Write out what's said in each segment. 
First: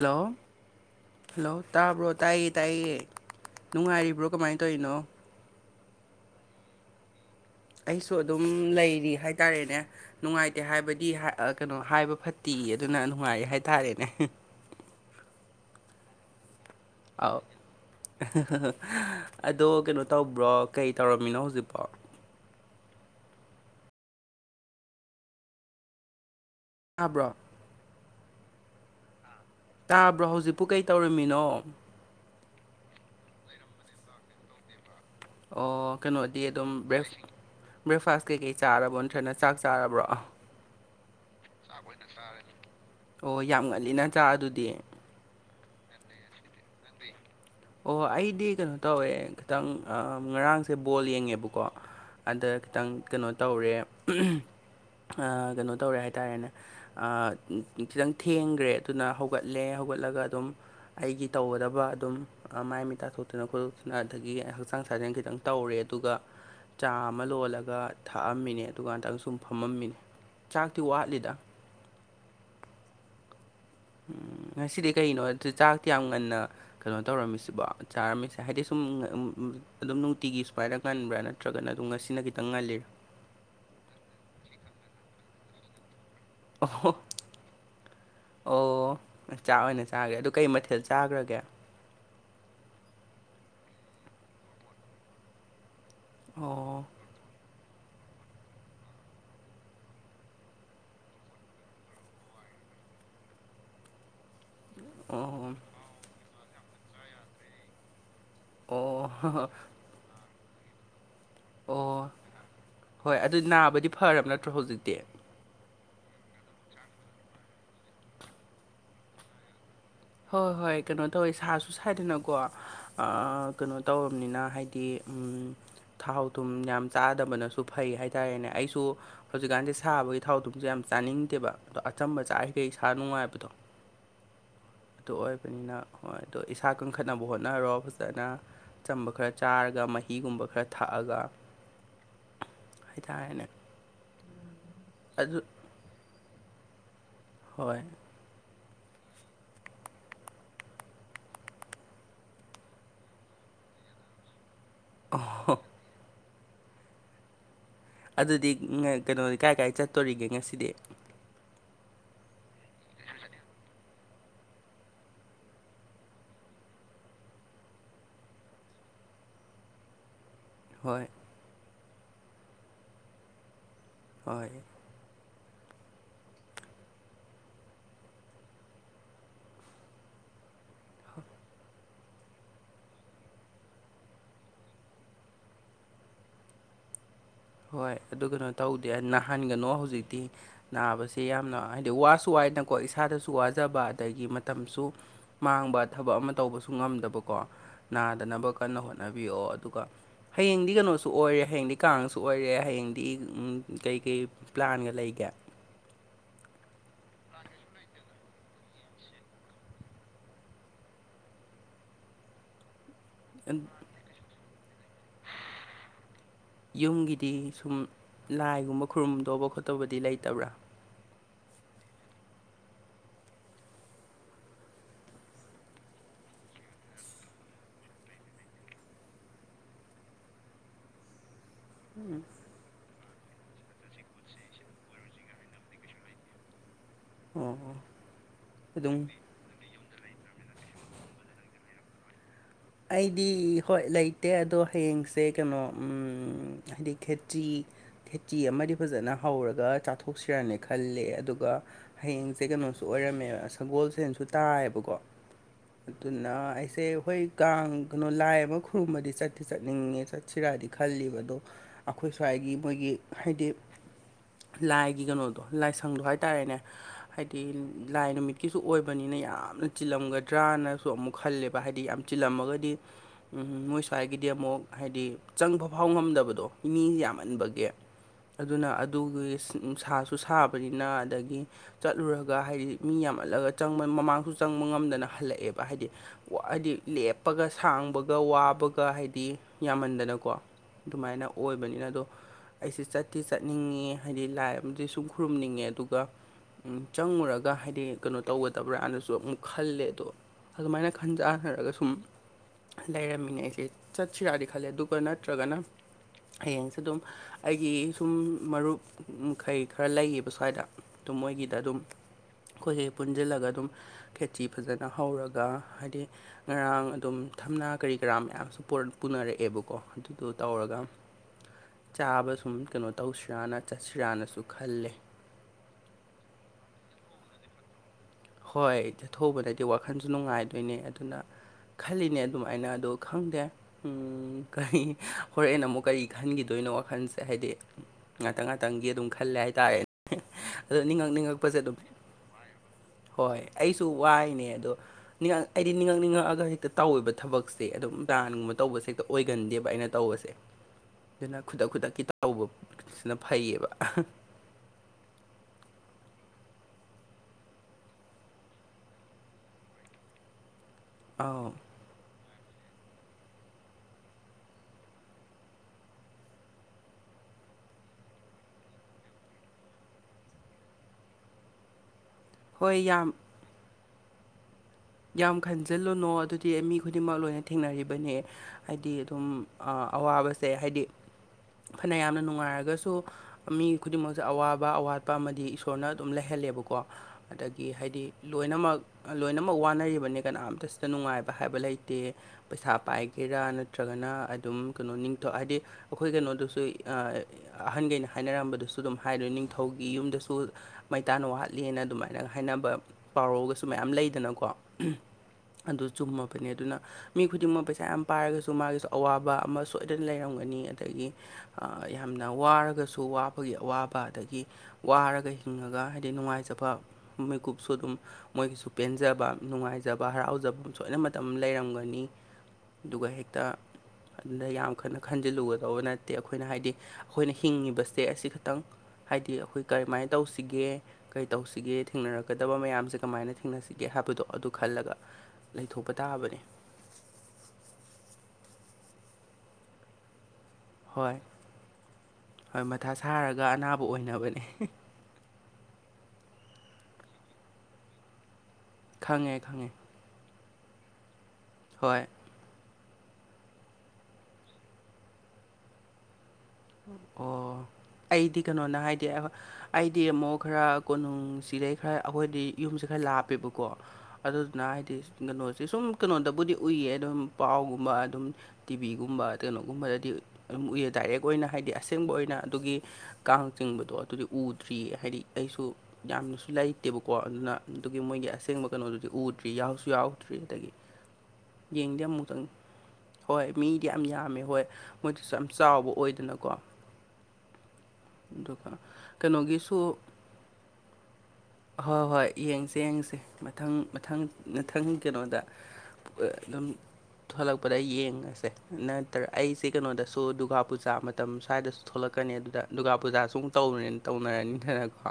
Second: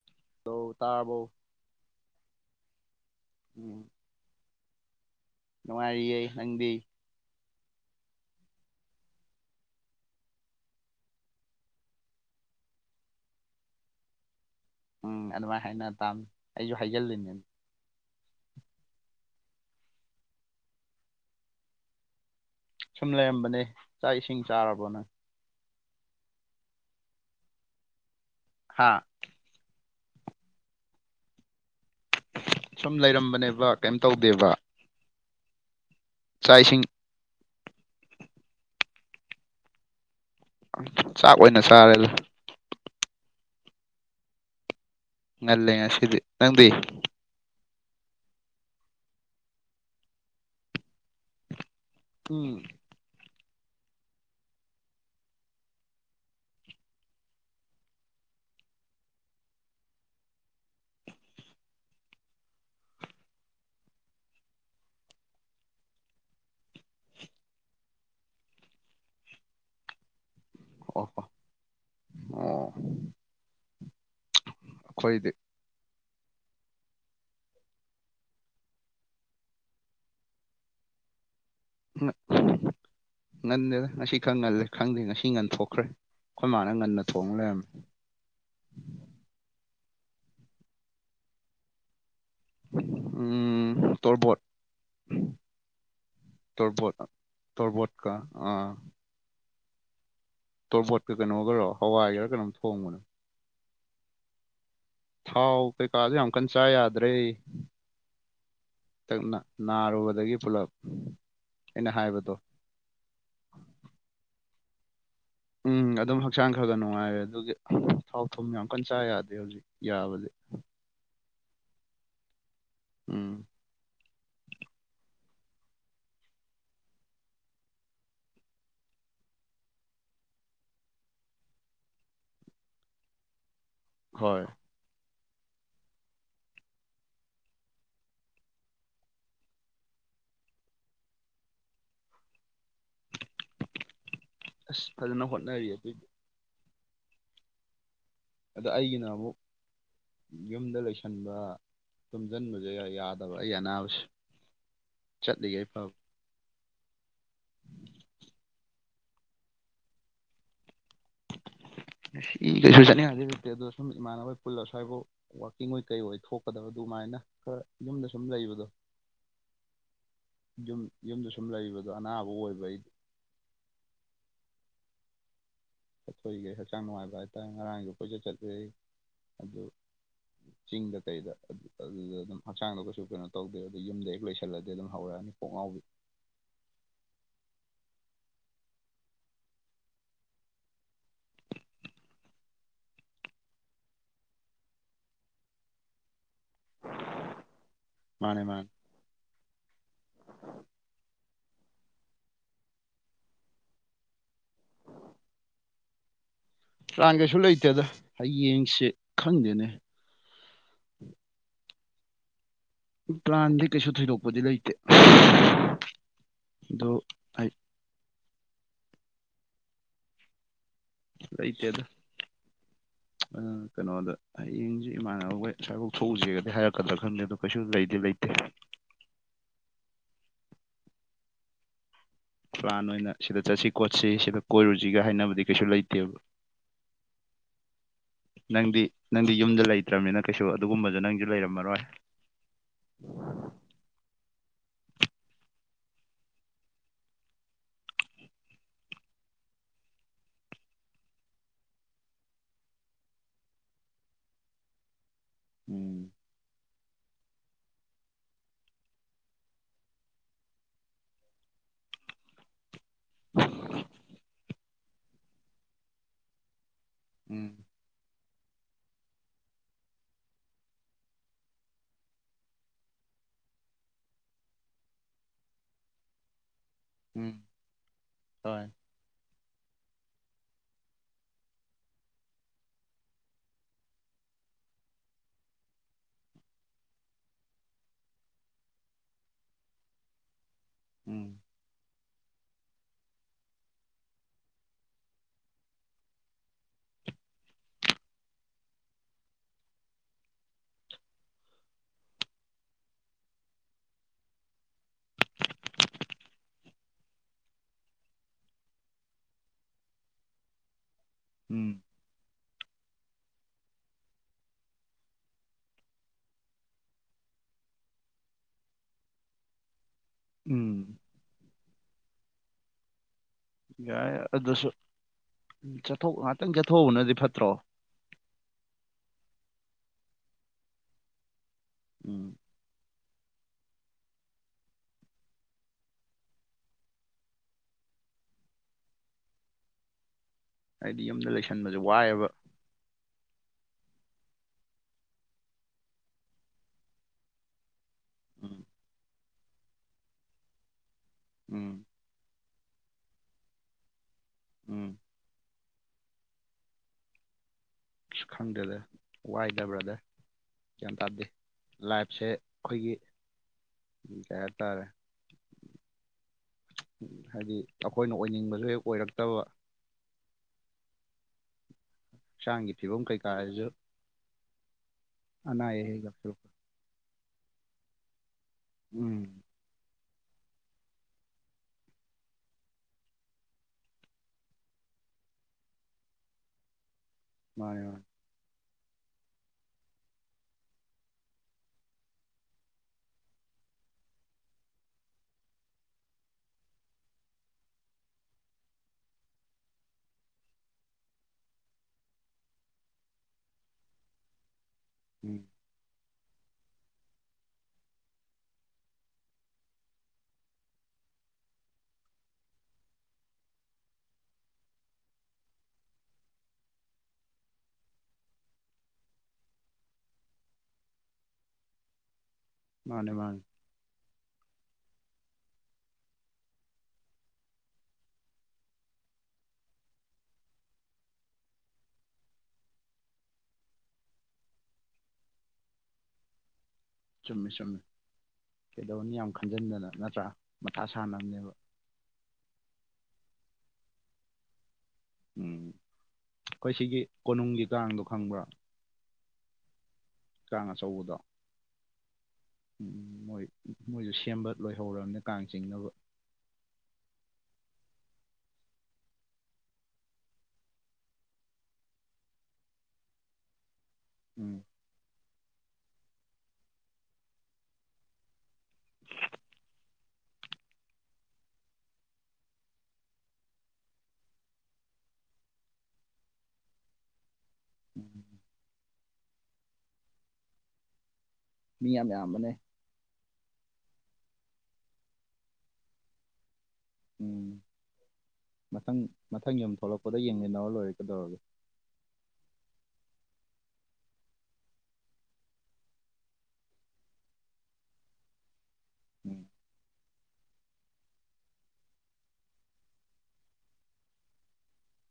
hello hello ꯇꯥꯔꯕꯣ hello ꯇꯥꯕ꯭ꯔꯣ ꯇꯥꯏꯌꯦ ꯇꯥꯏꯌꯦ ꯎꯝ ꯅꯨꯡꯉꯥꯏꯔꯤꯕ꯭ꯔꯣ ꯀꯃꯥꯏꯅ ꯇꯧꯔꯤꯅꯣ ꯅꯨꯡꯉꯥꯏꯔꯤꯌꯦ ꯅꯪꯗꯤ ꯑꯩꯁꯨ ꯑꯗꯨꯝ ꯂꯩꯔꯤ ꯍꯥꯏꯇꯥꯔꯦꯅꯦ ꯅꯨꯡꯉꯥꯏꯇꯦ ꯍꯥꯏꯕꯗꯤ ꯍꯥ ꯀꯩꯅꯣ ꯍꯥꯏꯕ ꯐꯠꯇꯦꯌꯦ ꯑꯗꯨꯅ ꯅꯨꯡꯉꯥꯏ ꯍꯥꯏꯇꯥꯔꯦꯅꯦ ꯎꯝ ꯑꯗꯨꯃꯥꯏꯅ ꯍꯥꯏꯅ ꯇꯥꯃꯤ ꯑꯩꯁꯨ ꯍꯥꯏꯖꯤꯜꯂꯤꯅꯦ ꯑꯥꯎ [unintelligible] ꯑꯗꯣ ꯀꯩꯅꯣ ꯇꯧꯕ꯭ꯔꯣ ꯀꯩ ꯇꯧꯔꯝꯃꯤꯅꯣ ꯍꯧꯖꯤꯛꯄꯣ ꯁꯨꯝ ꯂꯩꯔꯝꯕꯅꯦ ꯆꯥꯛ ꯏꯁꯤꯡ ꯆꯥꯔꯕꯣ ꯅꯪ ꯇꯥꯕ꯭ꯔꯣ ꯍꯥꯥ ꯇꯥꯕ꯭ꯔꯣ ꯍꯧꯖꯤꯛꯄꯨ ꯀꯩ ꯇꯧꯔꯝꯃꯤꯅꯣ [inaudible] ꯁꯨꯝ ꯂꯩꯔꯝꯕꯅꯦꯕ ꯀꯩꯝ ꯇꯧꯗꯦꯕ ꯑꯣ ꯀꯩꯅꯣꯗꯤ ꯆꯥꯛ ꯑꯗꯨꯝ ꯏꯁꯤꯡ ꯕꯦꯛ ꯕ꯭ꯔꯦꯛꯐꯥꯁ ꯀꯩꯀꯩ ꯆꯥꯔꯕꯣ ꯅꯠꯇ꯭ꯔꯒꯅ ꯆꯥꯛ ꯆꯥꯔꯕ꯭ꯔꯣ ꯆꯥꯛ ꯑꯣꯏꯅ ꯆꯥꯔꯦꯗ [unintelligible] ꯑꯣ ꯌꯥꯝ ꯉꯜꯂꯤꯅ ꯆꯥꯛ ꯑꯗꯨꯗꯤ ꯉꯠꯂꯦ ꯉꯁꯤꯗꯤ ꯅꯪꯗꯤ ꯑꯣ ꯑꯩꯗꯤ ꯀꯩꯅꯣ ꯇꯧꯋꯦ ꯈꯤꯇꯪ ꯉꯔꯥꯡꯁꯦ ꯕꯣꯜ ꯌꯦꯡꯉꯦꯕꯀꯣ ꯎꯝ ꯑꯗ ꯈꯤꯇꯪ ꯀꯩꯅꯣ ꯇꯧꯔꯦ ꯀꯩꯅꯣ ꯇꯧꯔꯦ ꯍꯥꯏꯇꯥꯔꯦꯅꯦ ꯑ ꯈꯤꯇꯪ ꯊꯦꯡꯈ꯭ꯔꯦ ꯑꯗꯨꯅ ꯍꯧꯒꯠꯂꯦ ꯍꯧꯒꯠꯂꯒ ꯑꯗꯨꯝ ꯑꯩꯒꯤ ꯇꯧꯒꯗꯕ ꯑꯗꯨꯝ ꯃꯥꯏ ꯃꯤꯠ ꯇꯥꯊꯣꯛꯇꯅ ꯈꯣꯠꯇꯣꯛꯇꯅ ꯑꯗꯒꯤ ꯍꯛꯆꯥꯡ ꯁꯥꯖꯦꯟ ꯈꯤꯇꯪ ꯇꯧꯔꯦ ꯑꯗꯨꯒ ꯆꯥ ꯑꯃ ꯂꯣꯜꯂꯒ ꯊꯛꯑꯝꯃꯤꯅꯦ ꯑꯗꯨꯒ ꯉꯥꯛꯇꯪ ꯁꯨꯝ ꯐꯝꯃꯝꯃꯤꯅꯦ ꯆꯥꯛꯇꯤ ꯑꯣ ꯑꯣ ꯋꯥꯠꯂꯤꯗ ꯑꯣ ꯎꯝ ꯉꯁꯤꯗꯤ ꯀꯩꯅꯣ ꯑꯩꯈꯣꯏꯗꯤ ꯑꯗꯨ ꯆꯥꯛꯇꯤ ꯌꯥꯝ ꯉꯟꯅ ꯀꯩꯅꯣ ꯇꯧꯔꯝꯃꯤꯁꯤꯕꯣ ꯆꯥꯔꯝꯃꯤꯁꯦ ꯍꯥꯏꯗꯤ ꯁꯨꯝ ꯎꯝ ꯎꯝ ꯑꯗꯨꯝ ꯅꯨꯡꯇꯤꯒꯤ ꯁꯨꯃꯥꯏꯅ ꯉꯟꯕ‌꯭ꯔꯥ ꯅꯠꯇ꯭ꯔꯒꯅ ꯑꯗꯨꯝ ꯉꯁꯤꯅ ꯈꯤꯇꯪ ꯉꯜꯂꯤꯔꯥ ꯉꯟꯗꯦꯗ ꯉꯁꯤ ꯈ ꯉꯜꯂꯦ ꯈꯪꯗꯦ ꯉꯁꯤ ꯉꯟꯊꯣꯛꯈ꯭ꯔꯦ ꯑꯩꯈꯣꯏ ꯃꯥꯅ ꯑꯣ ꯉꯟꯅ ꯊꯣꯡ ꯂꯩꯔꯝꯃꯦ ꯑꯣ ꯆꯥꯛ ꯑꯣꯏꯅ ꯆꯥꯒ꯭ꯔꯦ ꯑꯗꯨ ꯀꯩ ꯃꯊꯦꯜ ꯆꯥꯈ꯭ꯔꯒꯦ ꯎꯝ ꯇꯣꫪꯕꯣꯠ ꯑꯣ ꯇꯣꫪꯕꯣꯠ ꯇꯣꫪꯕꯠꯀꯥ ꯑ ꯇꯣꯔꯕꯣꯠꯀ ꯀꯩꯅꯣꯒꯔꯣ ꯍꯋꯥꯏꯒꯔ ꯀꯩꯅꯣꯝ ꯊꯣꯡꯕꯅꯦ ꯑꯣ ꯊꯥꯎ ꯀꯩꯀꯥꯁꯦ ꯌꯥꯝ ꯀꯟ ꯆꯥ ꯌꯥꯗ꯭ꯔꯦ ꯑꯣ ꯇꯛ ꯅ ꯅꯥꯔꯨꯕꯗꯒꯤ ꯄꯨꯂꯞ ꯑꯩꯅ ꯑꯣ ꯍꯥꯏꯕꯗꯣ ꯍꯣꯏ ꯑꯗꯨꯗꯤ ꯅꯥꯕꯗꯤ ꯐꯔꯕ ꯅꯠꯇ꯭ꯔꯣ ꯍꯧꯖꯤꯛꯇꯤ ꯎꯝ ꯑꯗꯨꯝ ꯍꯛꯆꯥꯡ ꯈꯔ ꯈꯔ ꯅꯨꯡꯉꯥꯏꯔꯦ ꯑꯗꯨꯒꯤ ꯊꯥꯎ ꯊꯨꯝ ꯌꯥꯝ ꯀꯟ ꯆꯥ ꯌꯥꯗꯦ ꯍꯧꯖꯤꯛ ꯌꯥꯕꯗꯤ ꯍꯣꯏ ꯍꯣꯏ ꯀꯩꯅꯣ ꯇꯧꯋꯦ ꯁꯥꯁꯨ ꯁꯥꯏꯗꯅ ꯀꯣ ꯎꯝ ꯀꯩꯅꯣ ꯇꯧꯔꯕꯅꯤꯅ ꯍꯥꯏꯗꯤ ꯎꯝ ꯊꯥꯎ ꯊꯨꯝ ꯌꯥꯝ ꯆꯥꯗꯕꯅꯁꯨ ꯐꯩ ꯍꯥꯏꯇꯥꯔꯦꯅꯦ ꯑꯩꯁꯨ ꯍꯧꯖꯤꯛꯀꯥꯟꯁꯦ ꯁꯥꯕꯒꯤ ꯊꯥꯎꯊꯨꯝꯖꯦ ꯌꯥꯝ ꯆꯥꯅꯤꯡꯗꯦꯕ ꯑꯗꯣ ꯑꯆꯝꯕ ꯆꯥꯔꯤꯈꯩ ꯏꯁꯥ ꯅꯨꯡꯉꯥꯏꯕꯗꯣ ꯍꯣꯏ ꯑꯗꯨ ꯑꯣꯏꯕꯅꯤꯅ ꯍꯣꯏ ꯑꯗꯣ ꯏꯁꯥ ꯀꯟꯈꯠꯅꯕ ꯍꯣꯠꯅꯔꯣ ꯐꯖꯅ ꯑꯆꯝꯕ ꯈꯔ ꯆꯥꯔꯒ ꯃꯍꯤꯒꯨꯝꯕ ꯈꯔ ꯊꯛꯑꯒ ꯍꯥꯏꯇꯥꯔꯦꯅꯦ ꯑꯁ ꯐꯖꯅ ꯑꯗꯨ ꯍꯣꯠꯅꯔꯤꯌꯦ ꯑꯗꯨꯏꯗꯤ ꯍꯣꯏ ꯑꯗꯣ ꯑꯩꯒꯤꯅ ꯑꯃꯨꯛ ꯌꯨꯝꯗ ꯂꯩꯁꯟꯕ ꯇꯨꯝꯖꯟꯕꯖꯦ ꯌꯥ ꯌꯥꯗꯕ ꯑꯩꯒꯤ ꯑꯅꯥꯕꯁꯦ ꯑꯣ ꯆꯠꯂꯤꯒꯩ ꯐꯕ ꯑꯗꯨꯗꯤ ꯀꯩꯅꯣꯗꯤ ꯀꯥꯏ ꯀꯥꯏ ꯆꯠꯇꯣꯔꯤꯒꯦ ꯉꯁꯤꯗꯤ ꯉꯁꯤꯗꯤ ꯀꯩꯁꯨ ꯆꯠꯅꯤꯡꯉꯥꯏꯗꯤ ꯂꯩꯇꯦ ꯑꯗꯣ ꯁꯨꯝ ꯏꯃꯥꯟꯅꯕ ꯄꯨꯜꯂꯒ ꯑꯁꯥꯏꯐꯥꯎ ꯋꯥꯀꯤꯡꯑꯣꯏ ꯀꯩꯑꯣꯏ ꯊꯣꯛꯀꯗꯕ ꯑꯗꯨꯃꯥꯏꯅ ꯈꯔ ꯌꯨꯝꯗ ꯁꯨꯝ ꯂꯩꯕꯗꯣ [inaudible] ꯌꯨꯝ ꯍꯣꯏ ꯌꯨꯝꯗ ꯁꯨꯝ ꯂꯩꯕꯗꯣ ꯑꯅꯥꯕ ꯑꯣꯏꯕ ꯑꯩꯗꯤ ꯍꯣꯏ ꯆꯠꯊꯣꯛꯏꯒꯩ ꯍꯛꯆꯥꯡ ꯅꯨꯡꯉꯥꯏꯕ ꯍꯥꯏꯇꯥꯔꯦ ꯉꯔꯥꯡꯁꯨ ꯀꯣꯏꯆꯠ ꯆꯠꯂꯦ ꯑꯩ ꯑꯗꯨ ꯆꯤꯡꯗ ꯀꯩꯗ ꯑꯗꯨ ꯑꯗꯨꯗ ꯑꯗꯨꯝ ꯍꯛꯆꯥꯡꯗꯣ ꯀꯩꯁꯨ ꯀꯩꯅꯣ ꯇꯧꯗꯦꯕ ꯑꯗꯨ ꯌꯨꯝꯗ ꯍꯦꯛ ꯂꯩꯁꯤꯜꯂꯗꯤ ꯑꯗꯨꯝ ꯍꯧꯔꯛꯑꯅꯤ ꯀꯣꯛ ꯉꯥꯎꯕꯤ ꯍꯣꯏ ꯑꯗꯨ ꯀꯩꯅꯣ ꯇꯧꯗꯦ ꯅꯥꯍꯟꯒꯅꯣ ꯍꯧꯖꯤꯛꯇꯤ ꯅꯥꯕꯁꯦ ꯌꯥꯝꯅ ꯍꯥꯏꯗꯤ ꯋꯥꯁꯨ ꯋꯥꯏꯅꯀꯣ ꯏꯁꯥꯗꯁꯨ ꯋꯥꯖꯕ ꯑꯗꯒꯤ ꯃꯇꯝꯁꯨ ꯃꯥꯡꯕ ꯊꯕꯛ ꯑꯃ ꯇꯧꯕꯁꯨ ꯉꯝꯗꯕꯀꯣ ꯃꯥꯅꯦ ꯅꯥꯗꯅꯕ ꯃꯥꯅꯦ ꯀꯟꯅ ꯍꯣꯠꯅꯕꯤꯌꯣ ꯑꯗꯨꯒ ꯍꯌꯦꯡꯗꯤ ꯀꯩꯅꯣꯁꯨ ꯑꯣꯏꯔꯦ ꯍꯌꯦꯡꯗꯤ ꯀꯥꯡꯁꯨ ꯑꯣꯏꯔꯦ ꯍꯌꯦꯡꯗꯤ ꯎꯝ ꯀꯩꯀꯩ ꯄ꯭ꯂꯥꯟꯒ ꯂꯩꯒꯦ ꯄ꯭ꯂꯥꯟ ꯀꯩꯁꯨ ꯂꯩꯇꯦꯗ ꯍꯌꯦꯡꯁꯦ ꯈꯪꯗꯦꯅꯦ ꯄ꯭ꯂꯥꯟꯗꯤ ꯀꯩꯁꯨ ꯊꯣꯏꯗꯣꯛꯄꯗꯤ ꯂꯩꯇꯦ ꯑꯗꯣ ꯌꯨꯝꯒꯤꯗꯤ ꯑꯩ ꯁꯨꯝ ꯂꯥꯏꯒꯨꯝꯕ ꯈꯨꯔꯨꯝꯗꯧꯕ ꯈꯣꯠꯇꯧꯕꯗꯤ ꯂꯩꯇꯕ꯭ꯔꯥ ꯂꯩꯇꯦꯗ [unintelligible] [inaudible] ꯑ ꯀꯩꯅꯣꯗ ꯍꯌꯦꯡꯁꯦ ꯏꯃꯥꯟꯅꯕꯈꯣꯏ ꯑꯁꯥꯏꯕꯧ ꯊꯣꯛꯎꯖꯦꯒꯗꯤ ꯍꯥꯏꯔꯛꯀꯗ꯭ꯔꯥ ꯈꯪꯗꯦ ꯑꯗꯣ ꯀꯩꯁꯨ ꯂꯩꯗꯤ ꯂꯩꯇꯦ ꯎꯝ ꯄ꯭ꯂꯥꯟ ꯑꯣꯏꯅ ꯁꯤꯗ ꯆꯠꯁꯤ ꯈꯣꯠꯁꯤ ꯁꯤꯗ ꯀꯣꯏꯔꯨꯁꯤꯒ ꯍꯥꯏꯅꯕꯗꯤ ꯀꯩꯁꯨ ꯂꯩꯇꯦꯕ ꯑꯣ ꯅꯪꯗꯤ ꯑꯗꯨꯝ ꯅꯪ ꯌꯨꯝꯗ ꯂꯩꯇ꯭ꯔꯕꯅꯤꯅ ꯀꯩꯁꯨ ꯑꯗꯨꯒꯨꯝꯕꯗꯨ ꯅꯪꯗꯤ ꯂꯩꯔꯝꯃꯔꯣꯏ ꯑꯩꯗꯤ ꯍꯣꯏ ꯂꯩ ꯗꯦ ꯑꯗꯣ ꯍꯌꯦꯡꯁꯦ ꯀꯩꯅꯣ ꯍꯥꯏꯗꯤ ꯈꯦꯆꯔꯤ ꯈꯦꯆꯔꯤ ꯑꯃꯗꯤ ꯐꯖꯅ ꯍꯧꯔꯒ ꯆꯥꯊꯣꯛꯁꯤꯔꯅ ꯈꯜꯂꯦ ꯑꯗꯨꯒ ꯍꯌꯦꯡꯁꯦ ꯀꯩꯅꯣꯁꯨ ꯑꯣꯏꯔꯝꯃꯦꯕ ꯁꯒꯣꯜꯁꯦꯜꯁꯨ ꯇꯥꯏꯌꯦꯕꯀꯣ ꯎꯝ ꯑꯗꯨꯅ ꯑꯩꯁꯦ ꯍꯣꯏ ꯀꯥꯡ ꯀꯩꯅꯣ ꯂꯥꯏ ꯑꯃ ꯈꯨꯔꯨꯝꯕꯗꯤ ꯆꯠꯇꯤ ꯆꯠꯅꯤꯡꯉꯦ ꯆꯠꯁꯤꯔꯗꯤ ꯈꯜꯂꯤꯕ ꯑꯗꯣ ꯑꯩꯈꯣꯏ ꯁ꯭ꯋꯥꯏꯒꯤ ꯃꯣꯏꯒꯤ ꯍꯥꯏꯗꯤ ꯂꯥꯏꯒꯤ ꯀꯩꯅꯣꯗꯣ ꯂꯥꯏꯁꯪꯗꯣ ꯍꯥꯏꯇꯥꯔꯦꯅꯦ ꯍꯥꯏꯗꯤ ꯎꯝ ꯂꯥꯏ ꯅꯨꯃꯤꯠꯀꯤꯁꯨ ꯑꯣꯏꯕꯅꯤꯅ ꯌꯥꯝꯅ ꯆꯤꯜꯂꯝꯒꯗ꯭ꯔꯥꯅꯁꯨ ꯑꯃꯨꯛ ꯈꯜꯂꯦꯕ ꯍꯥꯏꯗꯤ ꯌꯥꯝ ꯆꯤꯜꯂꯝꯃꯒꯗꯤ ꯎꯝ ꯃꯣꯏ ꯁ꯭ꯋꯥꯏꯒꯤꯗꯤ ꯑꯃꯨꯛ ꯍꯥꯏꯗꯤ ꯆꯪꯕ ꯐꯥꯎ ꯉꯝꯗꯕꯗꯣ ꯃꯤꯖꯦ ꯎꯝ ꯌꯥꯝꯃꯟꯕꯒꯤ ꯍꯣꯏ ꯑꯗꯨꯅ ꯑꯗꯨꯒꯤ ꯎꯝ ꯁꯥꯁꯨ ꯁꯥꯕꯅꯤꯅ ꯑꯗꯒꯤ ꯆꯠꯂꯨꯔꯒ ꯍꯥꯏꯗꯤ ꯃꯤ ꯌꯥꯝꯃꯠꯂꯒ ꯆꯪꯕ ꯃꯃꯥꯡꯁꯨ ꯆꯪꯕ ꯉꯝꯗꯅ ꯍꯜꯂꯛꯑꯦꯕ ꯍꯥꯏꯗꯤ ꯋꯥꯏ ꯑꯩꯗꯤ ꯂꯦꯞꯄꯒ ꯁꯥꯡꯕꯒ ꯋꯥꯕꯒ ꯍꯥꯏꯗꯤ ꯌꯥꯝꯃꯟꯗꯅꯀꯣ ꯑꯗꯨꯃꯥꯏꯅ ꯎꯝ ꯑꯣꯏꯕ ꯂꯩꯕꯅꯤꯅ ꯑꯗꯣ ꯑꯩꯁꯦ ꯆꯠꯇꯤ ꯆꯠꯅꯤꯡꯉꯦ ꯍꯥꯏꯗꯤ ꯂꯥꯏ ꯑꯃꯗꯤ ꯁꯨꯝ ꯈꯨꯔꯨꯝꯅꯤꯡꯉꯦ ꯑꯗꯨꯒ ꯆꯪꯉꯨꯔꯒ ꯍꯥꯏꯗꯤ ꯀꯩꯅꯣ ꯇꯧꯒꯗꯕ꯭ꯔꯥꯅꯁꯨ ꯑꯃꯨꯛ ꯈꯜꯂꯦ ꯑꯗꯣ ꯑꯗꯨꯃꯥꯏꯅ ꯈꯟꯖꯥꯟꯅꯔꯒꯁꯨꯝ ꯂꯩꯔꯝꯃꯤꯅꯦ ꯑꯩꯁꯦ ꯆꯠꯁꯤꯔꯥꯗꯤ ꯈꯜꯂꯦ ꯑꯗꯨꯒ ꯅꯠꯇ꯭ꯔꯒꯅ ꯍꯌꯦꯡꯁꯦ ꯑꯗꯨꯝ ꯑꯩꯒꯤ ꯁꯨꯝ ꯃꯔꯨꯞ ꯃꯈꯩ ꯈꯔ ꯂꯩꯌꯦꯕ ꯁ꯭ꯋꯥꯏꯗ ꯑꯗꯨꯝ ꯃꯣꯏꯒꯤꯗ ꯑꯗꯨꯝ ꯎꯝ ꯑꯩꯈꯣꯏꯒꯩ ꯄꯨꯟꯁꯤꯜꯂꯒ ꯑꯗꯨꯝ ꯈꯦꯆꯤ ꯐꯖꯅ ꯍꯧꯔꯒ ꯍꯥꯏꯗꯤ ꯉꯔꯥꯡ ꯑꯗꯨꯝ ꯊꯝꯅꯥ ꯀꯔꯤ ꯀꯔꯥ ꯃꯌꯥꯝꯁꯨ ꯄꯨꯅꯔꯛꯑꯦꯕꯀꯣ ꯑꯗꯨ ꯑꯗꯨ ꯇꯧꯔꯒ ꯎꯝ ꯆꯥꯕ ꯁꯨꯝ ꯀꯩꯅꯣ ꯇꯧꯁꯤꯔꯥꯅ ꯆꯠꯁꯤꯔꯥꯅꯁꯨ ꯈꯜꯂꯦ ꯎꯝ ꯆꯠꯊꯣꯛ ꯉꯍꯥꯛꯇꯪ ꯆꯠꯊꯣꯛꯎꯕꯅꯗꯤ ꯐꯠꯇ꯭ꯔꯣ ꯍꯣꯏ ꯆꯠꯊꯣꯛꯎꯕꯅꯗꯤ ꯋꯥꯈꯜꯁꯨ ꯅꯨꯡꯉꯥꯏꯗꯣꯏꯅꯦ ꯑꯗꯨꯅ ꯈꯜꯂꯤꯅꯦ ꯎꯝ ꯑꯗꯨꯝ ꯍꯥꯏꯅꯗꯣ ꯈꯪꯗꯦ ꯎꯝ ꯀꯔꯤ ꯍꯣꯔꯦꯟꯅ ꯑꯃꯨꯛ ꯀꯔꯤ ꯈꯟꯈꯤꯗꯣꯏꯅꯣ ꯋꯥꯈꯜꯁꯦ ꯍꯥꯏꯗꯤ ꯉꯥꯛꯇꯪ ꯉꯥꯛꯇꯪꯒꯤ ꯑꯗꯨꯝ ꯈꯜꯂꯦ ꯍꯥꯏꯇꯥꯔꯦꯅꯦ ꯑꯗ ꯅꯤꯡꯉꯛ ꯅꯤꯡꯉꯛꯄꯁꯦ ꯑꯗꯨꯝ ꯋꯥꯏꯕ ꯍꯣꯏ ꯑꯩꯁꯨ ꯋꯥꯏꯅꯦ ꯑꯗꯣ ꯅꯤꯡꯉꯛ ꯑꯩꯗꯤ ꯅꯤꯡꯉꯛ ꯅꯤꯡꯉꯛꯑꯒ ꯍꯦꯛꯇ ꯇꯧꯋꯦꯕ ꯊꯕꯛꯁꯦ ꯑꯗꯨꯝ ꯎꯝ ꯄꯂꯥꯟꯒꯨꯝꯕ ꯇꯧꯕꯁ ꯍꯦꯛꯇ ꯑꯣꯏꯒꯟꯗꯦꯕ ꯑꯩꯅ ꯇꯧꯕꯁꯦ ꯑꯗꯨꯅ ꯈꯨꯗꯛ ꯎꯝ ꯈꯨꯗꯛꯀꯤ ꯇꯧꯕꯁꯤꯅ ꯐꯩꯌꯦꯕ ꯎꯝ ꯈꯪꯗꯦꯗ ꯋꯥꯏꯗ ꯕ꯭ꯔꯗꯔ ꯒ꯭ꯌꯥꯟ ꯇꯥꯗꯦ ꯑꯧ ꯂꯥꯏꯐꯁꯦ ꯑꯩꯈꯣꯏꯒꯤ ꯀꯩ ꯍꯥꯏꯇꯥꯥꯔꯦ ꯎꯝ ꯍꯥꯏꯗꯤ ꯑꯩꯈꯣꯏꯅ ꯑꯣꯏꯅꯤꯡꯕꯁꯨ ꯍꯦꯛ ꯑꯣꯏꯔꯛꯇꯕ ꯍꯛꯆꯥꯡꯒꯤ ꯍꯣꯏ ꯐꯤꯕꯝ ꯌꯥꯝ ꯀꯩꯀꯥꯁꯤꯁꯨ ꯌꯥꯝ ꯑꯅꯥ ꯑꯌꯦꯛ ꯍꯦꯛ ꯈꯟꯖꯤꯜꯂꯨꯅꯣ ꯌꯥꯎꯁꯜꯂꯛꯄ ꯑꯗꯨꯗꯤ ꯃꯤ ꯈꯨꯗꯤꯡꯃꯛ ꯂꯣꯏꯅ ꯊꯦꯡꯅꯔꯤꯕꯅꯦ ꯍꯥꯏꯗꯤ ꯎꯝ ꯑꯗꯨꯝ ꯑꯋꯥꯕꯁꯦ ꯍꯥꯏꯗꯤ ꯐꯅ ꯌꯥꯝꯅ ꯅꯨꯡꯉꯥꯏꯔꯒꯁꯨ ꯃꯤ ꯈꯨꯗꯤꯡꯃꯛꯁꯦ ꯑꯋꯥꯕ ꯑꯋꯥꯠꯄ ꯑꯃꯗꯤ ꯏꯁꯣꯔꯅ ꯑꯗꯨꯝ ꯂꯩꯍꯜꯂꯦꯕꯀꯣ ꯑꯗꯒꯤ ꯃꯥꯅꯦ ꯍꯥꯏꯗꯤ ꯃꯥꯅꯦ ꯂꯣꯏꯅꯃꯛ ꯂꯣꯏꯅꯃꯛ ꯂꯣꯏꯅꯃꯛ ꯋꯥꯅꯔꯤꯕꯅꯤ ꯀꯅꯥꯝꯇ ꯁꯤꯗ ꯅꯨꯡꯉꯥꯏꯕ ꯍꯥꯏꯕ ꯂꯩꯇꯦ ꯄꯩꯁꯥ ꯄꯥꯏꯒꯦꯔꯥ ꯅꯠꯇ꯭ꯔꯒꯅ ꯑꯗꯨꯝ ꯀꯩꯅꯣ ꯅꯤꯡ ꯍꯥꯏꯗꯤ ꯑꯩꯈꯣꯏ ꯀꯩꯅꯣꯗꯨꯁꯨ ꯑꯍꯟꯈꯩꯅ ꯍꯥꯏꯅꯔꯝꯕꯗꯨꯁꯨ ꯑꯗꯨꯝ ꯍꯥꯏꯗꯣ ꯅꯤꯡꯊꯧꯒꯤ ꯌꯨꯝꯗꯁꯨ ꯃꯩꯇꯥꯟ ꯋꯥꯠꯂꯦꯅ ꯑꯗꯨꯃꯥꯏꯅ ꯍꯥꯏꯅꯕ ꯄꯥꯎꯔꯧꯒꯁꯨ ꯃꯌꯥꯝ ꯂꯩꯗꯅꯀꯣ ꯎꯝ ꯑꯗꯨ ꯆꯨꯝꯃꯕꯅꯤ ꯑꯗꯨꯅ ꯃꯤ ꯈꯨꯗꯤꯡꯃꯛ ꯄꯩꯁꯥ ꯌꯥꯝ ꯄꯥꯏꯔꯒꯁꯨ ꯃꯥꯒꯤꯁꯨ ꯑꯋꯥꯕ ꯑꯃ ꯁꯣꯏꯗꯅ ꯂꯩꯔꯝꯒꯅꯤ ꯑꯗꯒꯤ ꯌꯥꯝꯅ ꯋꯥꯔꯒꯁꯨ ꯋꯥꯕꯒꯤ ꯑꯋꯥꯕ ꯑꯗꯒꯤ ꯋꯥꯔꯒ ꯍꯤꯡꯉꯒ ꯍꯥꯏꯗꯤ ꯅꯨꯡꯉꯥꯏꯖꯕ ꯃꯤꯀꯨꯞꯁꯨ ꯑꯗꯨꯝ ꯃꯣꯏꯒꯤꯁꯨ ꯄꯦꯟꯖꯕ ꯅꯨꯡꯉꯥꯏꯖꯕ ꯍꯔꯥꯎꯖꯕ ꯁꯣꯏꯅ ꯃꯇꯝ ꯂꯩꯔꯝꯒꯅꯤ ꯑꯗꯨꯒ ꯃꯥꯅꯦ ꯃꯥꯅꯦ ꯍꯦꯛꯇ ꯑꯗꯨꯗ ꯌꯥꯝ ꯀꯟꯅ ꯈꯟꯖꯤꯜꯂꯨꯒꯗꯧꯕ ꯅꯠꯇꯦ ꯑꯩꯈꯣꯏꯅ ꯍꯥꯏꯗꯤ ꯑꯩꯈꯣꯏꯅ ꯍꯤꯡꯉꯤꯕꯁꯦ ꯑꯁꯤ ꯈꯤꯇꯪ ꯍꯥꯏꯗꯤ ꯑꯩꯈꯣꯏ ꯀꯔꯝꯃꯥꯏꯅ ꯇꯧꯁꯤꯒꯦ ꯀꯩ ꯇꯧꯁꯤꯒꯦ ꯊꯦꯡꯅꯔꯛꯀꯗꯕ ꯃꯌꯥꯝꯁꯦ ꯀꯃꯥꯏꯅ ꯊꯦꯡꯅꯁꯤꯒꯦ ꯍꯥꯏꯕꯗꯣ ꯑꯗꯨ ꯈꯜꯂꯒ ꯂꯩꯊꯣꯛꯄ ꯇꯥꯕꯅꯤ ꯆꯨꯝꯃꯤ ꯆꯨꯝꯃꯤ ꯀꯩꯗꯧꯅꯤ ꯌꯥꯝ ꯈꯟꯖꯤꯟꯗꯅ ꯅꯠꯇ꯭ꯔꯥ ꯃꯊꯥ ꯍꯣꯏ ꯁꯥꯅꯕꯅꯦꯕ ꯍꯣꯏ ꯃꯊꯥ ꯁꯥꯔꯒ ꯑꯅꯥꯕ ꯑꯣꯏꯅꯕꯅꯦ ꯎꯝ ꯑꯩꯈꯣꯏ ꯁꯤꯒꯤ ꯀꯣꯅꯨꯡꯒꯤ ꯀꯥꯡꯗꯣ ꯈꯪꯕ꯭ꯔꯥ ꯈꯪꯉꯦ ꯈꯪꯉꯦ ꯀꯥꯡ ꯑꯆꯧꯕꯗꯣ ꯍꯣꯏ ꯎꯝ ꯃꯣꯏ -ꯃꯣꯏꯁꯨ ꯁꯦꯝꯕ ꯂꯣꯏꯍꯧꯔꯕꯅꯦ ꯀꯥꯡ ꯆꯤꯡꯅꯕ ꯑꯣ ꯑꯩꯗꯤ ꯀꯩꯅꯣꯅ ꯍꯥꯏꯗꯤ ꯑꯩꯗꯤ ꯑꯃꯨꯛ ꯈꯔ ꯀꯣꯅꯨꯡ ꯁꯤꯗꯩ ꯈꯔ ꯑꯩꯈꯣꯏꯗꯤ ꯌꯨꯝꯁꯦ ꯈꯔ ꯂꯥꯞꯄꯦꯕꯀꯣ ꯎꯝ ꯑꯗꯨꯗꯨꯅ ꯍꯥꯏꯗꯤ ꯀꯩꯅꯣꯁꯦ ꯁꯨꯝ ꯀꯩꯅꯣꯗꯕꯨꯗꯤ ꯎꯏꯌꯦ ꯑꯗꯨꯝ ꯄꯥꯎꯒꯨꯝꯕ ꯑꯗꯨꯝ ꯇꯤꯚꯤꯒꯨꯝꯕ ꯀꯩꯅꯣꯒꯨꯝꯕꯗꯗꯤ ꯑꯗꯨꯝ ꯎꯏꯌꯦ ꯗꯥꯏꯔꯦꯛ ꯑꯣꯏꯅ ꯍꯥꯏꯗꯤ ꯑꯁꯦꯡꯕ ꯑꯣꯏꯅ ꯑꯗꯨꯒꯤ ꯀꯥꯡ ꯆꯤꯡꯕꯗꯣ ꯑꯗꯨꯗꯤ ꯎꯗ꯭ꯔꯤꯌꯦ ꯍꯥꯏꯗꯤ ꯑꯩꯁꯨ ꯌꯥꯝꯅꯁꯨ ꯂꯩꯇꯦꯕꯀꯣ ꯑꯗꯨꯅ ꯑꯗꯨꯒꯤ ꯃꯣꯏꯒꯤ ꯑꯁꯦꯡꯕ ꯀꯩꯅꯣꯗꯨꯗꯤ ꯎꯗ꯭ꯔꯤ ꯌꯥꯎꯁꯨ ꯌꯥꯎꯗ꯭ꯔꯤ ꯑꯗꯒꯤ ꯃꯤ ꯌꯦꯡꯗꯤ ꯌꯥꯝ ꯑꯃꯨꯛꯇꯪ ꯌꯥꯝꯕꯅꯦ ꯍꯣꯏ ꯃꯤꯗꯤ ꯌꯥꯝ ꯌꯥꯝꯃꯦ ꯍꯣꯏ ꯃꯣꯏꯗꯨꯁꯨ ꯌꯥꯝ ꯆꯥꯎꯕ ꯑꯣꯏꯗꯅꯀꯣ ꯎꯝ ꯑꯗꯨꯒ ꯃꯊꯪ- ꯃꯊꯪ ꯌꯨꯝ ꯀꯩꯅꯣꯒꯤꯁꯨ ꯊꯣꯛꯂꯛꯄꯗ ꯌꯦꯡꯃꯤꯟꯅꯧꯔ ꯂꯣꯏꯔꯦ ꯀꯩꯗꯧꯔꯒꯦ ꯍꯣꯏ -ꯍꯣꯏ ꯌꯦꯡꯁꯦ- ꯌꯦꯡꯁꯦ ꯃꯊꯪ- ꯃꯊꯪ -ꯃꯊꯪ ꯀꯩꯅꯣꯗ ꯑꯗꯨꯝ ꯊꯣꯛꯂꯛꯄꯗ ꯌꯦꯡꯉꯁꯦ ꯅꯠꯇ꯭ꯔ ꯎꯝ ꯑꯩꯁꯦ ꯀꯩꯅꯣꯗꯁꯨ ꯗꯨꯔꯒꯥ ꯄꯨꯖꯥ ꯑꯃ ꯃꯇꯝ ꯁ꯭ꯋꯥꯏꯗꯁꯨ ꯊꯣꯛꯂꯛꯀꯅꯤ ꯑꯗꯨꯗ ꯗꯨꯔꯒꯥ ꯄꯨꯖꯥꯁꯨ ꯑꯃꯨꯛ ꯇꯧꯔꯨꯔꯅꯤꯅ ꯇꯧꯅꯔꯅꯤꯗꯅꯀꯣ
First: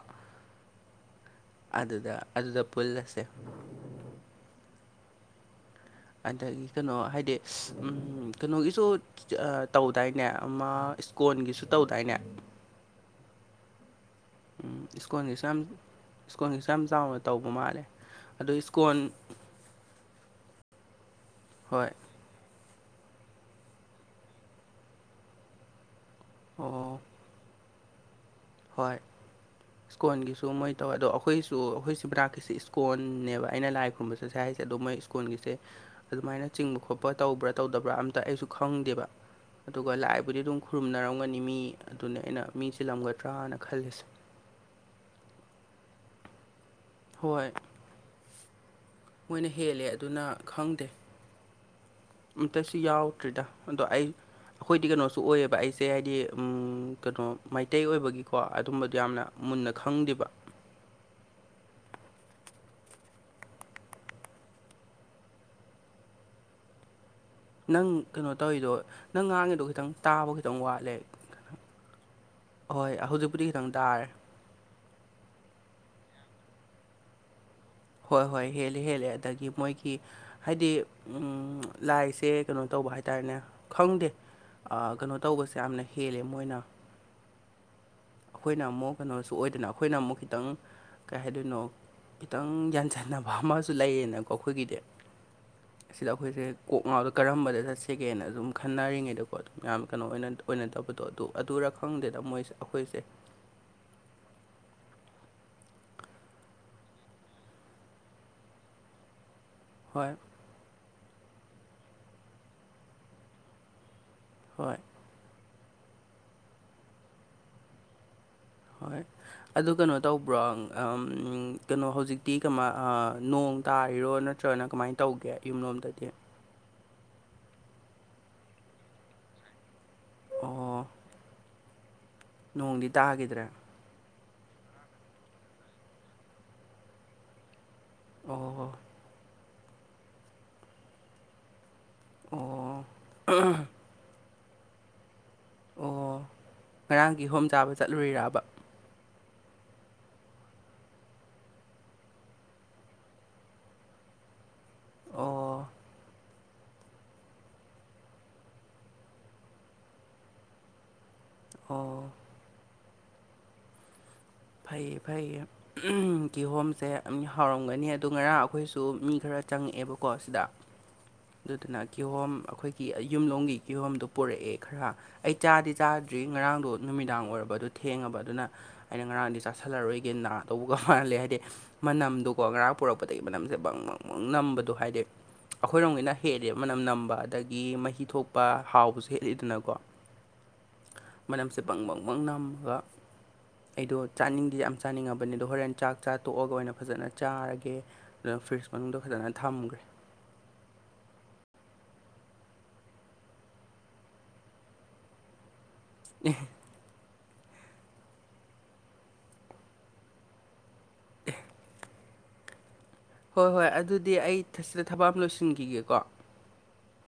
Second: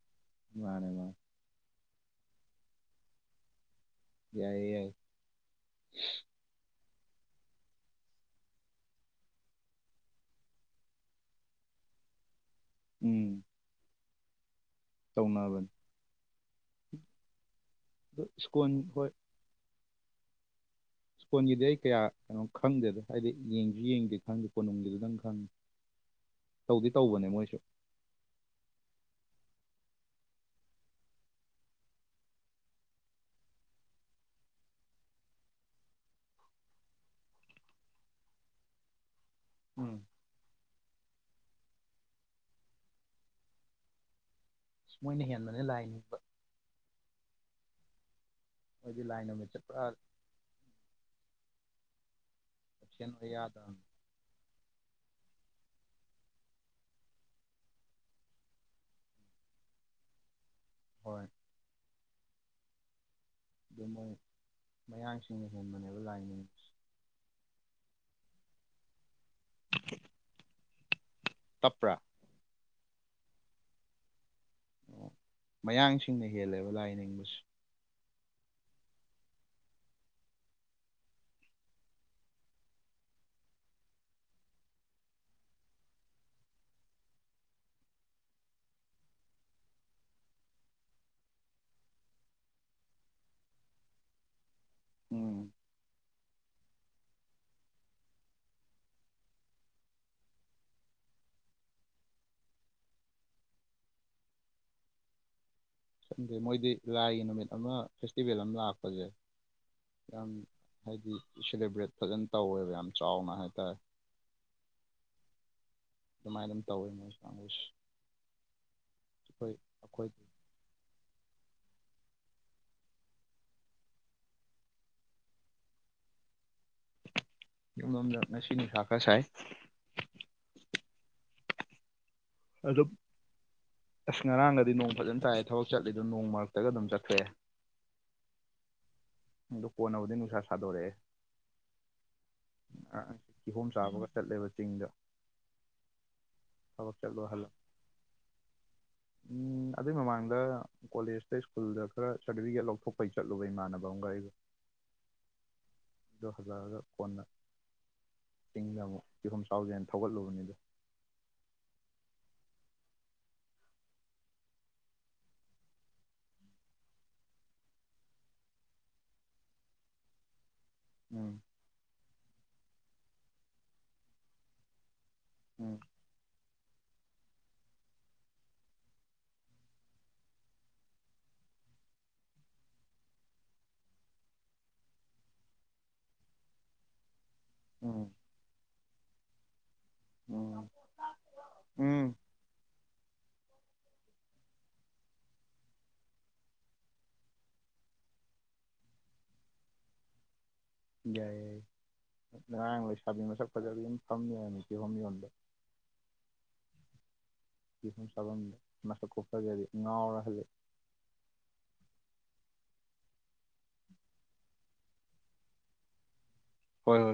ꯃꯥꯅꯦ ꯃꯥ ꯑꯗꯨꯗ -ꯑꯗꯨꯗ ꯄꯨꯜꯂꯁꯦ ꯌꯥꯏꯌꯦ ꯌꯥꯏ ꯑꯗꯒꯤ ꯀꯩꯅꯣ ꯍꯥꯏꯗꯤ ꯀꯩꯅꯣꯒꯤꯁꯨ ꯇꯧꯗꯥꯏꯅꯦ ꯑꯃ ꯏꯁꯀꯣꯟꯒꯤꯁꯨ ꯇꯧꯗꯥꯏꯅꯦ ꯎꯝ ꯎꯝ ꯏꯁ꯭ꯀꯣꯟꯜꯒꯤꯁꯨ ꯌꯥꯝ ꯇꯧꯅꯕꯅꯦ ꯏꯁꯀꯣꯟꯜꯒꯤꯁꯨ ꯌꯥꯝ ꯆꯥꯎꯅ ꯇꯧꯕ ꯃꯥꯜꯂꯦ ꯑꯗꯨ ꯏꯁ꯭ꯀꯣꯟ ꯍꯣꯏ ꯏꯁꯀꯣꯟꯒꯤꯗꯤ ꯑꯩ ꯍꯣꯏ ꯀꯌꯥ ꯀꯩꯅꯣ ꯈꯪꯗꯦꯗ ꯍꯥꯏꯗꯤ ꯌꯦꯡꯁꯨ ꯌꯦꯡꯗꯦ ꯈꯪꯗꯦ ꯀꯣꯅꯨꯡꯒꯤꯗꯨꯗꯪ ꯈꯪꯉꯦ ꯇꯧꯗꯤ ꯑꯣ ꯇꯧꯕꯅꯦ ꯃꯣꯏꯁꯨ ꯍꯣꯏ ꯏꯁꯀꯣꯟꯒꯤꯁꯨ ꯃꯣꯏ ꯇꯧꯋꯦ ꯑꯗꯣ ꯑꯩꯈꯣꯏꯁꯨ ꯑꯩꯈꯣꯏꯁꯤ ꯃꯅꯥꯛꯀꯤꯁꯤ ꯏꯁꯀꯣꯟꯅꯦꯕ ꯑꯩꯅ ꯂꯥꯏ ꯈꯨꯔꯨꯝꯕꯁꯨ ꯁꯥꯏ ꯍꯥꯏꯁꯦ ꯑꯗꯣ ꯃꯣꯏ ꯁ꯭ꯀꯨꯜꯒꯤꯁꯦ ꯑꯗꯨꯃꯥꯏꯅ ꯆꯤꯡꯕ ꯈꯣꯠꯄ ꯇꯧꯕ꯭ꯔ ꯇꯧꯗꯕ꯭ꯔ ꯑꯝꯇ ꯑꯩꯁꯨ ꯈꯪꯗꯦꯕ ꯑꯗꯨꯒ ꯎꯝ ꯂꯥꯏꯕꯨꯗꯤ ꯑꯗꯨꯝ ꯈꯨꯔꯨꯝꯅꯔꯝꯒꯅꯤ ꯃꯤ ꯑꯗꯨꯅꯤ ꯑꯩꯅ ꯃꯤ ꯆꯤꯜꯂꯝꯒꯗ꯭ꯔꯅ ꯈꯜꯂꯤꯁꯦ ꯃꯣꯏꯅ ꯍꯦꯟꯕꯅꯦ ꯂꯥꯏꯅꯤꯡꯕ ꯍꯣꯏ ꯃꯣꯏꯗꯤ ꯂꯥꯏ ꯃꯣꯏꯅ ꯅꯨꯃꯤꯠꯁꯦ ꯄꯨꯔꯥ ꯍꯦꯜꯂꯦ ꯑꯗꯨꯅ ꯈꯪꯗꯦ ꯑꯝꯇꯁꯨ ꯑꯦꯞꯁꯦꯟ ꯑꯣꯏ ꯌꯥꯎꯗ꯭ꯔꯤꯗ ꯌꯥꯗꯕꯅꯤ ꯑꯗꯣ ꯑꯩ ꯑꯩꯈꯣꯏꯗꯤ ꯀꯩꯅꯣꯁꯨ ꯑꯣꯏꯌꯦꯕ ꯑꯩꯁꯦ ꯍꯥꯏꯗꯤ ꯀꯩꯅꯣ ꯃꯩꯇꯩ ꯑꯣꯏꯕꯒꯤꯀꯣ ꯑꯗꯨꯝꯕꯗꯣ ꯌꯥꯝꯅ ꯃꯨꯟꯅ ꯈꯪꯗꯦꯕ ꯍꯣꯏ ꯑꯗꯨ ꯃꯣꯏ ꯃꯌꯥꯡꯁꯤꯡꯅ ꯍꯦꯟꯕꯅꯦꯕ ꯂꯥꯏ ꯅꯪ ꯀꯩꯅꯣ ꯇꯧꯔꯤꯗꯣ ꯅꯪ ꯉꯥꯡꯉꯤꯗꯣ ꯈꯤꯇꯪ ꯇꯥꯕ ꯈꯤꯇꯪ ꯋꯥꯠꯂꯦ ꯇꯞꯄ꯭ꯔ ꯍꯣꯏ ꯍꯧꯖꯤꯛꯄꯨꯗꯤ ꯈꯤꯇꯪ ꯇꯥꯔꯦ ꯃꯌꯥꯡꯁꯤꯡꯅ ꯍꯦꯜꯂꯦꯕ ꯂꯥꯏ ꯅꯤꯡꯕꯁꯤ ꯍꯣꯏ- ꯍꯣꯏ ꯍꯦꯜꯂꯦ -ꯍꯦꯜꯂꯦ ꯑꯗꯒꯤ ꯃꯣꯏꯒꯤ ꯍꯥꯏꯗꯤ ꯂꯥꯏꯁꯦ ꯀꯩꯅꯣ ꯇꯧꯕ ꯍꯥꯏ ꯇꯥꯔꯦꯅꯦ ꯈꯪꯗꯦ ꯀꯩꯅꯣ ꯇꯧꯕꯁꯦ ꯌꯥꯝꯅ ꯍꯦꯜꯂꯦ ꯃꯣꯏꯅ ꯑꯩꯈꯣꯏꯅ ꯑꯃꯨꯛ ꯀꯩꯅꯣꯁꯨ ꯑꯣꯏꯗꯅ ꯑꯩꯈꯣꯏꯅ ꯑꯃꯨꯛ ꯈꯤꯇꯪ ꯀꯩ ꯍꯥꯏꯗꯣꯏꯅꯣ ꯈꯤꯇꯪ ꯌꯥꯟꯁꯟꯅꯕ ꯑꯃꯁꯨ ꯂꯩꯌꯦꯅꯀꯣ ꯑꯩꯈꯣꯏꯒꯤꯗꯤ ꯎꯝ ꯁꯤꯗ ꯑꯩꯈꯣꯏꯁꯦ ꯀꯣꯛ ꯉꯥꯎꯗ ꯀꯔꯝꯕꯗ ꯆꯠꯁꯤꯒꯦꯅ ꯑꯗꯨꯝ ꯈꯟꯅꯔꯤꯉꯩꯗꯀꯣ ꯑꯗꯨ ꯌꯥꯝ ꯀꯩꯅꯣ ꯑꯣꯏꯅ ꯑꯣꯏꯅꯗꯕꯗꯣ ꯑꯗꯨ ꯑꯗꯨꯔ ꯈꯪꯗꯦꯗ ꯃꯣꯏꯁꯦ ꯑꯩꯈꯣꯏꯁꯦ ꯃꯣꯏꯗꯤ ꯂꯥꯏꯒꯤ ꯅꯨꯃꯤꯠ ꯑꯃ ꯐꯦꯁꯇꯤꯚꯦꯜ ꯑꯃ ꯂꯥꯛꯄꯖꯦ ꯍꯣꯏ ꯌꯥꯝ ꯍꯥꯏꯗꯤ ꯁꯦꯂꯦꯕ꯭ꯔꯦꯠ ꯐꯖꯅ ꯇꯧꯋꯦꯕ ꯌꯥꯝ ꯆꯥꯎꯅ ꯍꯥꯏꯇꯥꯔꯦ ꯍꯣꯏ ꯑꯗꯨꯃꯥꯏꯅ ꯑꯗꯨꯝ ꯇꯧꯋꯦ ꯃꯣꯏ ꯀꯥꯡꯒꯨꯁꯤ ꯍꯣꯏ ꯑꯗꯨ ꯀꯩꯅꯣ ꯑꯩꯈꯣꯏ ꯇꯧꯕ꯭ꯔꯣ ꯀꯩꯅꯣ ꯍꯧꯖꯤꯛꯇꯤ ꯀꯃ ꯑ ꯅꯣꯡ ꯇꯥꯔꯤꯔꯣ ꯅꯠꯇ꯭ꯔꯒꯅ ꯀꯃꯥꯏ ꯇꯧꯒꯦ ꯌꯨꯝꯂꯣꯝꯗꯗꯤ ꯌꯨꯝꯂꯣꯝꯗ ꯉꯁꯤ ꯅꯨꯡꯁꯥ ꯈꯔ ꯁꯥꯏ ꯑꯣ ꯑꯗꯨꯝ ꯅꯣꯡꯗꯤ ꯇꯥꯒꯤꯗ꯭ꯔꯦ ꯑꯁ ꯉꯔꯥꯡꯒꯗꯤ ꯅꯣꯡ ꯐꯖꯅ ꯇꯥꯏ ꯊꯕꯛ ꯆꯠꯂꯤꯗꯣ ꯅꯣꯡ ꯃꯔꯛꯇꯒ ꯑꯗꯨꯝ ꯆꯠꯈ꯭ꯔꯦ ꯑꯣ ꯍ [unintelligible] ꯀꯣꯟꯅꯕꯨꯗꯤ ꯅꯨꯡꯁꯥ ꯁꯥꯗꯣꯔꯛꯑꯦ ꯑꯣ ꯀꯤꯍꯣꯝ ꯆꯥꯕꯒ ꯆꯠꯂꯦꯕ ꯆꯤꯡꯗ ꯑꯣ ꯊꯕꯛ ꯉꯔꯥꯡ ꯆꯠꯂꯨ ꯍꯜꯂꯛ ꯀꯤꯍꯣꯝ ꯆꯥꯕ ꯆꯠꯂꯨꯔꯤꯔꯕ ꯎꯝ ꯑꯗꯨꯏ ꯃꯃꯥꯡꯗ ꯀꯣꯂꯦꯖꯇ ꯁ꯭ꯀꯨꯜꯗ ꯈꯔ ꯁꯥꯔꯇꯤꯐꯤꯀꯦꯠ ꯂꯧꯊꯣꯛꯄꯩ ꯆꯠꯂꯨꯕ ꯏꯃꯥꯟꯅꯕ ꯑꯃꯒ ꯑꯩꯒ ꯑꯣ ꯑꯗꯨ ꯍꯜꯂꯛꯑꯒ ꯀꯣꯟꯅ ꯆꯤꯡꯗ ꯑꯃꯨꯛ ꯀꯤꯍꯣꯝ ꯆꯥꯎꯖꯦꯅ ꯊꯧꯒꯠꯂꯨꯕꯅꯤꯗ ꯑꯣ ꯐꯩ -ꯐꯩ ꯀꯤꯍꯣꯝꯁꯦ ꯍꯥꯎꯔꯝꯒꯅꯤ ꯑꯗꯨ ꯉꯔꯥꯡ ꯑꯩꯈꯣꯏꯁꯨ ꯃꯤ ꯈꯔ ꯆꯪꯉꯛꯑꯦꯕꯀꯣ ꯁꯤꯗ [inaudible] ꯎꯝ ꯑꯗꯨꯗꯨꯅ ꯀꯤꯍꯣꯝ ꯑꯩꯈꯣꯏꯒꯤ ꯌꯨꯝꯂꯣꯡꯝꯒꯤ ꯀꯤꯍꯣꯝꯗꯣ ꯄꯨꯔꯛꯑꯦ ꯈꯔ ꯑꯩ ꯆꯥꯗꯤ ꯎꯝ ꯆꯥꯗ ꯑꯗꯨꯗꯩ ꯉꯔꯥꯡꯗꯣ ꯅꯨꯃꯤꯗꯥꯡ ꯑꯣꯏꯔꯕ ꯑꯗꯨ ꯊꯦꯡꯉꯕ ꯑꯗꯨꯅ ꯑꯩꯅ ꯉꯔꯥꯡꯗꯤ ꯆꯥꯁꯜꯂꯔꯣꯏꯒꯦ ꯅ ꯇꯧꯕꯒ ꯋꯥꯍꯜꯂꯦ ꯍꯥꯏꯗꯤ ꯃꯅꯝꯗꯨꯀꯣ ꯉꯔꯥꯡ ꯄꯨꯔꯛꯄꯗꯒꯤ ꯃꯅꯝꯁꯦ ꯕꯪ ꯃꯪ ꯕꯪ ꯅꯝꯕꯗꯣ ꯍꯥꯏꯗꯤ ꯑꯩꯈꯣꯏꯔꯣꯝꯒꯤꯅ ꯍꯦꯂꯦ ꯃꯅꯝ ꯅꯝꯕ ꯑꯗꯒꯤ ꯃꯍꯤ ꯎꯝ ꯊꯣꯛꯄ ꯍꯥꯎꯕꯁꯨ ꯍꯦꯂꯤꯗꯅꯀꯣ ꯎꯝ ꯃꯅꯝꯁꯦ ꯄꯪ ꯎꯝ ꯄꯪꯕꯪ ꯅꯝꯃꯒ ꯑꯩꯗꯣ ꯆꯥꯅꯤꯡꯗꯤ ꯌꯥꯝ ꯆꯥꯅꯤꯡꯉꯕꯅꯤ ꯑꯗꯣ ꯍꯣꯔꯦꯟ ꯆꯥꯛ ꯆꯥ ꯇꯣꯛꯑꯒ ꯑꯣꯏꯅ ꯐꯖꯅ ꯆꯥꯔꯒꯦ ꯑꯗꯨ ꯐ꯭ꯔꯤꯖ ꯃꯅꯨꯡꯗ ꯐꯖꯅ ꯊꯝꯒ꯭ꯔꯦ ꯌꯥꯏ ꯌꯥꯏ ꯉꯔꯥꯡ ꯂꯩꯁꯥꯕꯤ ꯃꯁꯛ ꯐꯖꯕꯤ ꯑꯃ ꯐꯝ ꯂꯩꯔꯝꯃꯦ ꯀꯤꯍꯣꯝ ꯌꯣꯟꯕ ꯑꯦ ꯀꯤꯍꯝ ꯆꯥꯐꯝꯗ ꯃꯁꯛ ꯈꯨꯐꯖꯗꯤ ꯉꯥꯎꯔ ꯍꯜꯂꯦ [inaudible] ꯍꯣꯏ ꯍꯣꯏ ꯑꯗꯨꯗꯤ ꯑꯩ ꯁꯤꯗ ꯊꯕꯛ ꯑꯃ ꯂꯣꯏꯁꯤꯟꯈꯤꯒꯦꯀꯣ ꯍꯣꯏ ꯍꯣꯏ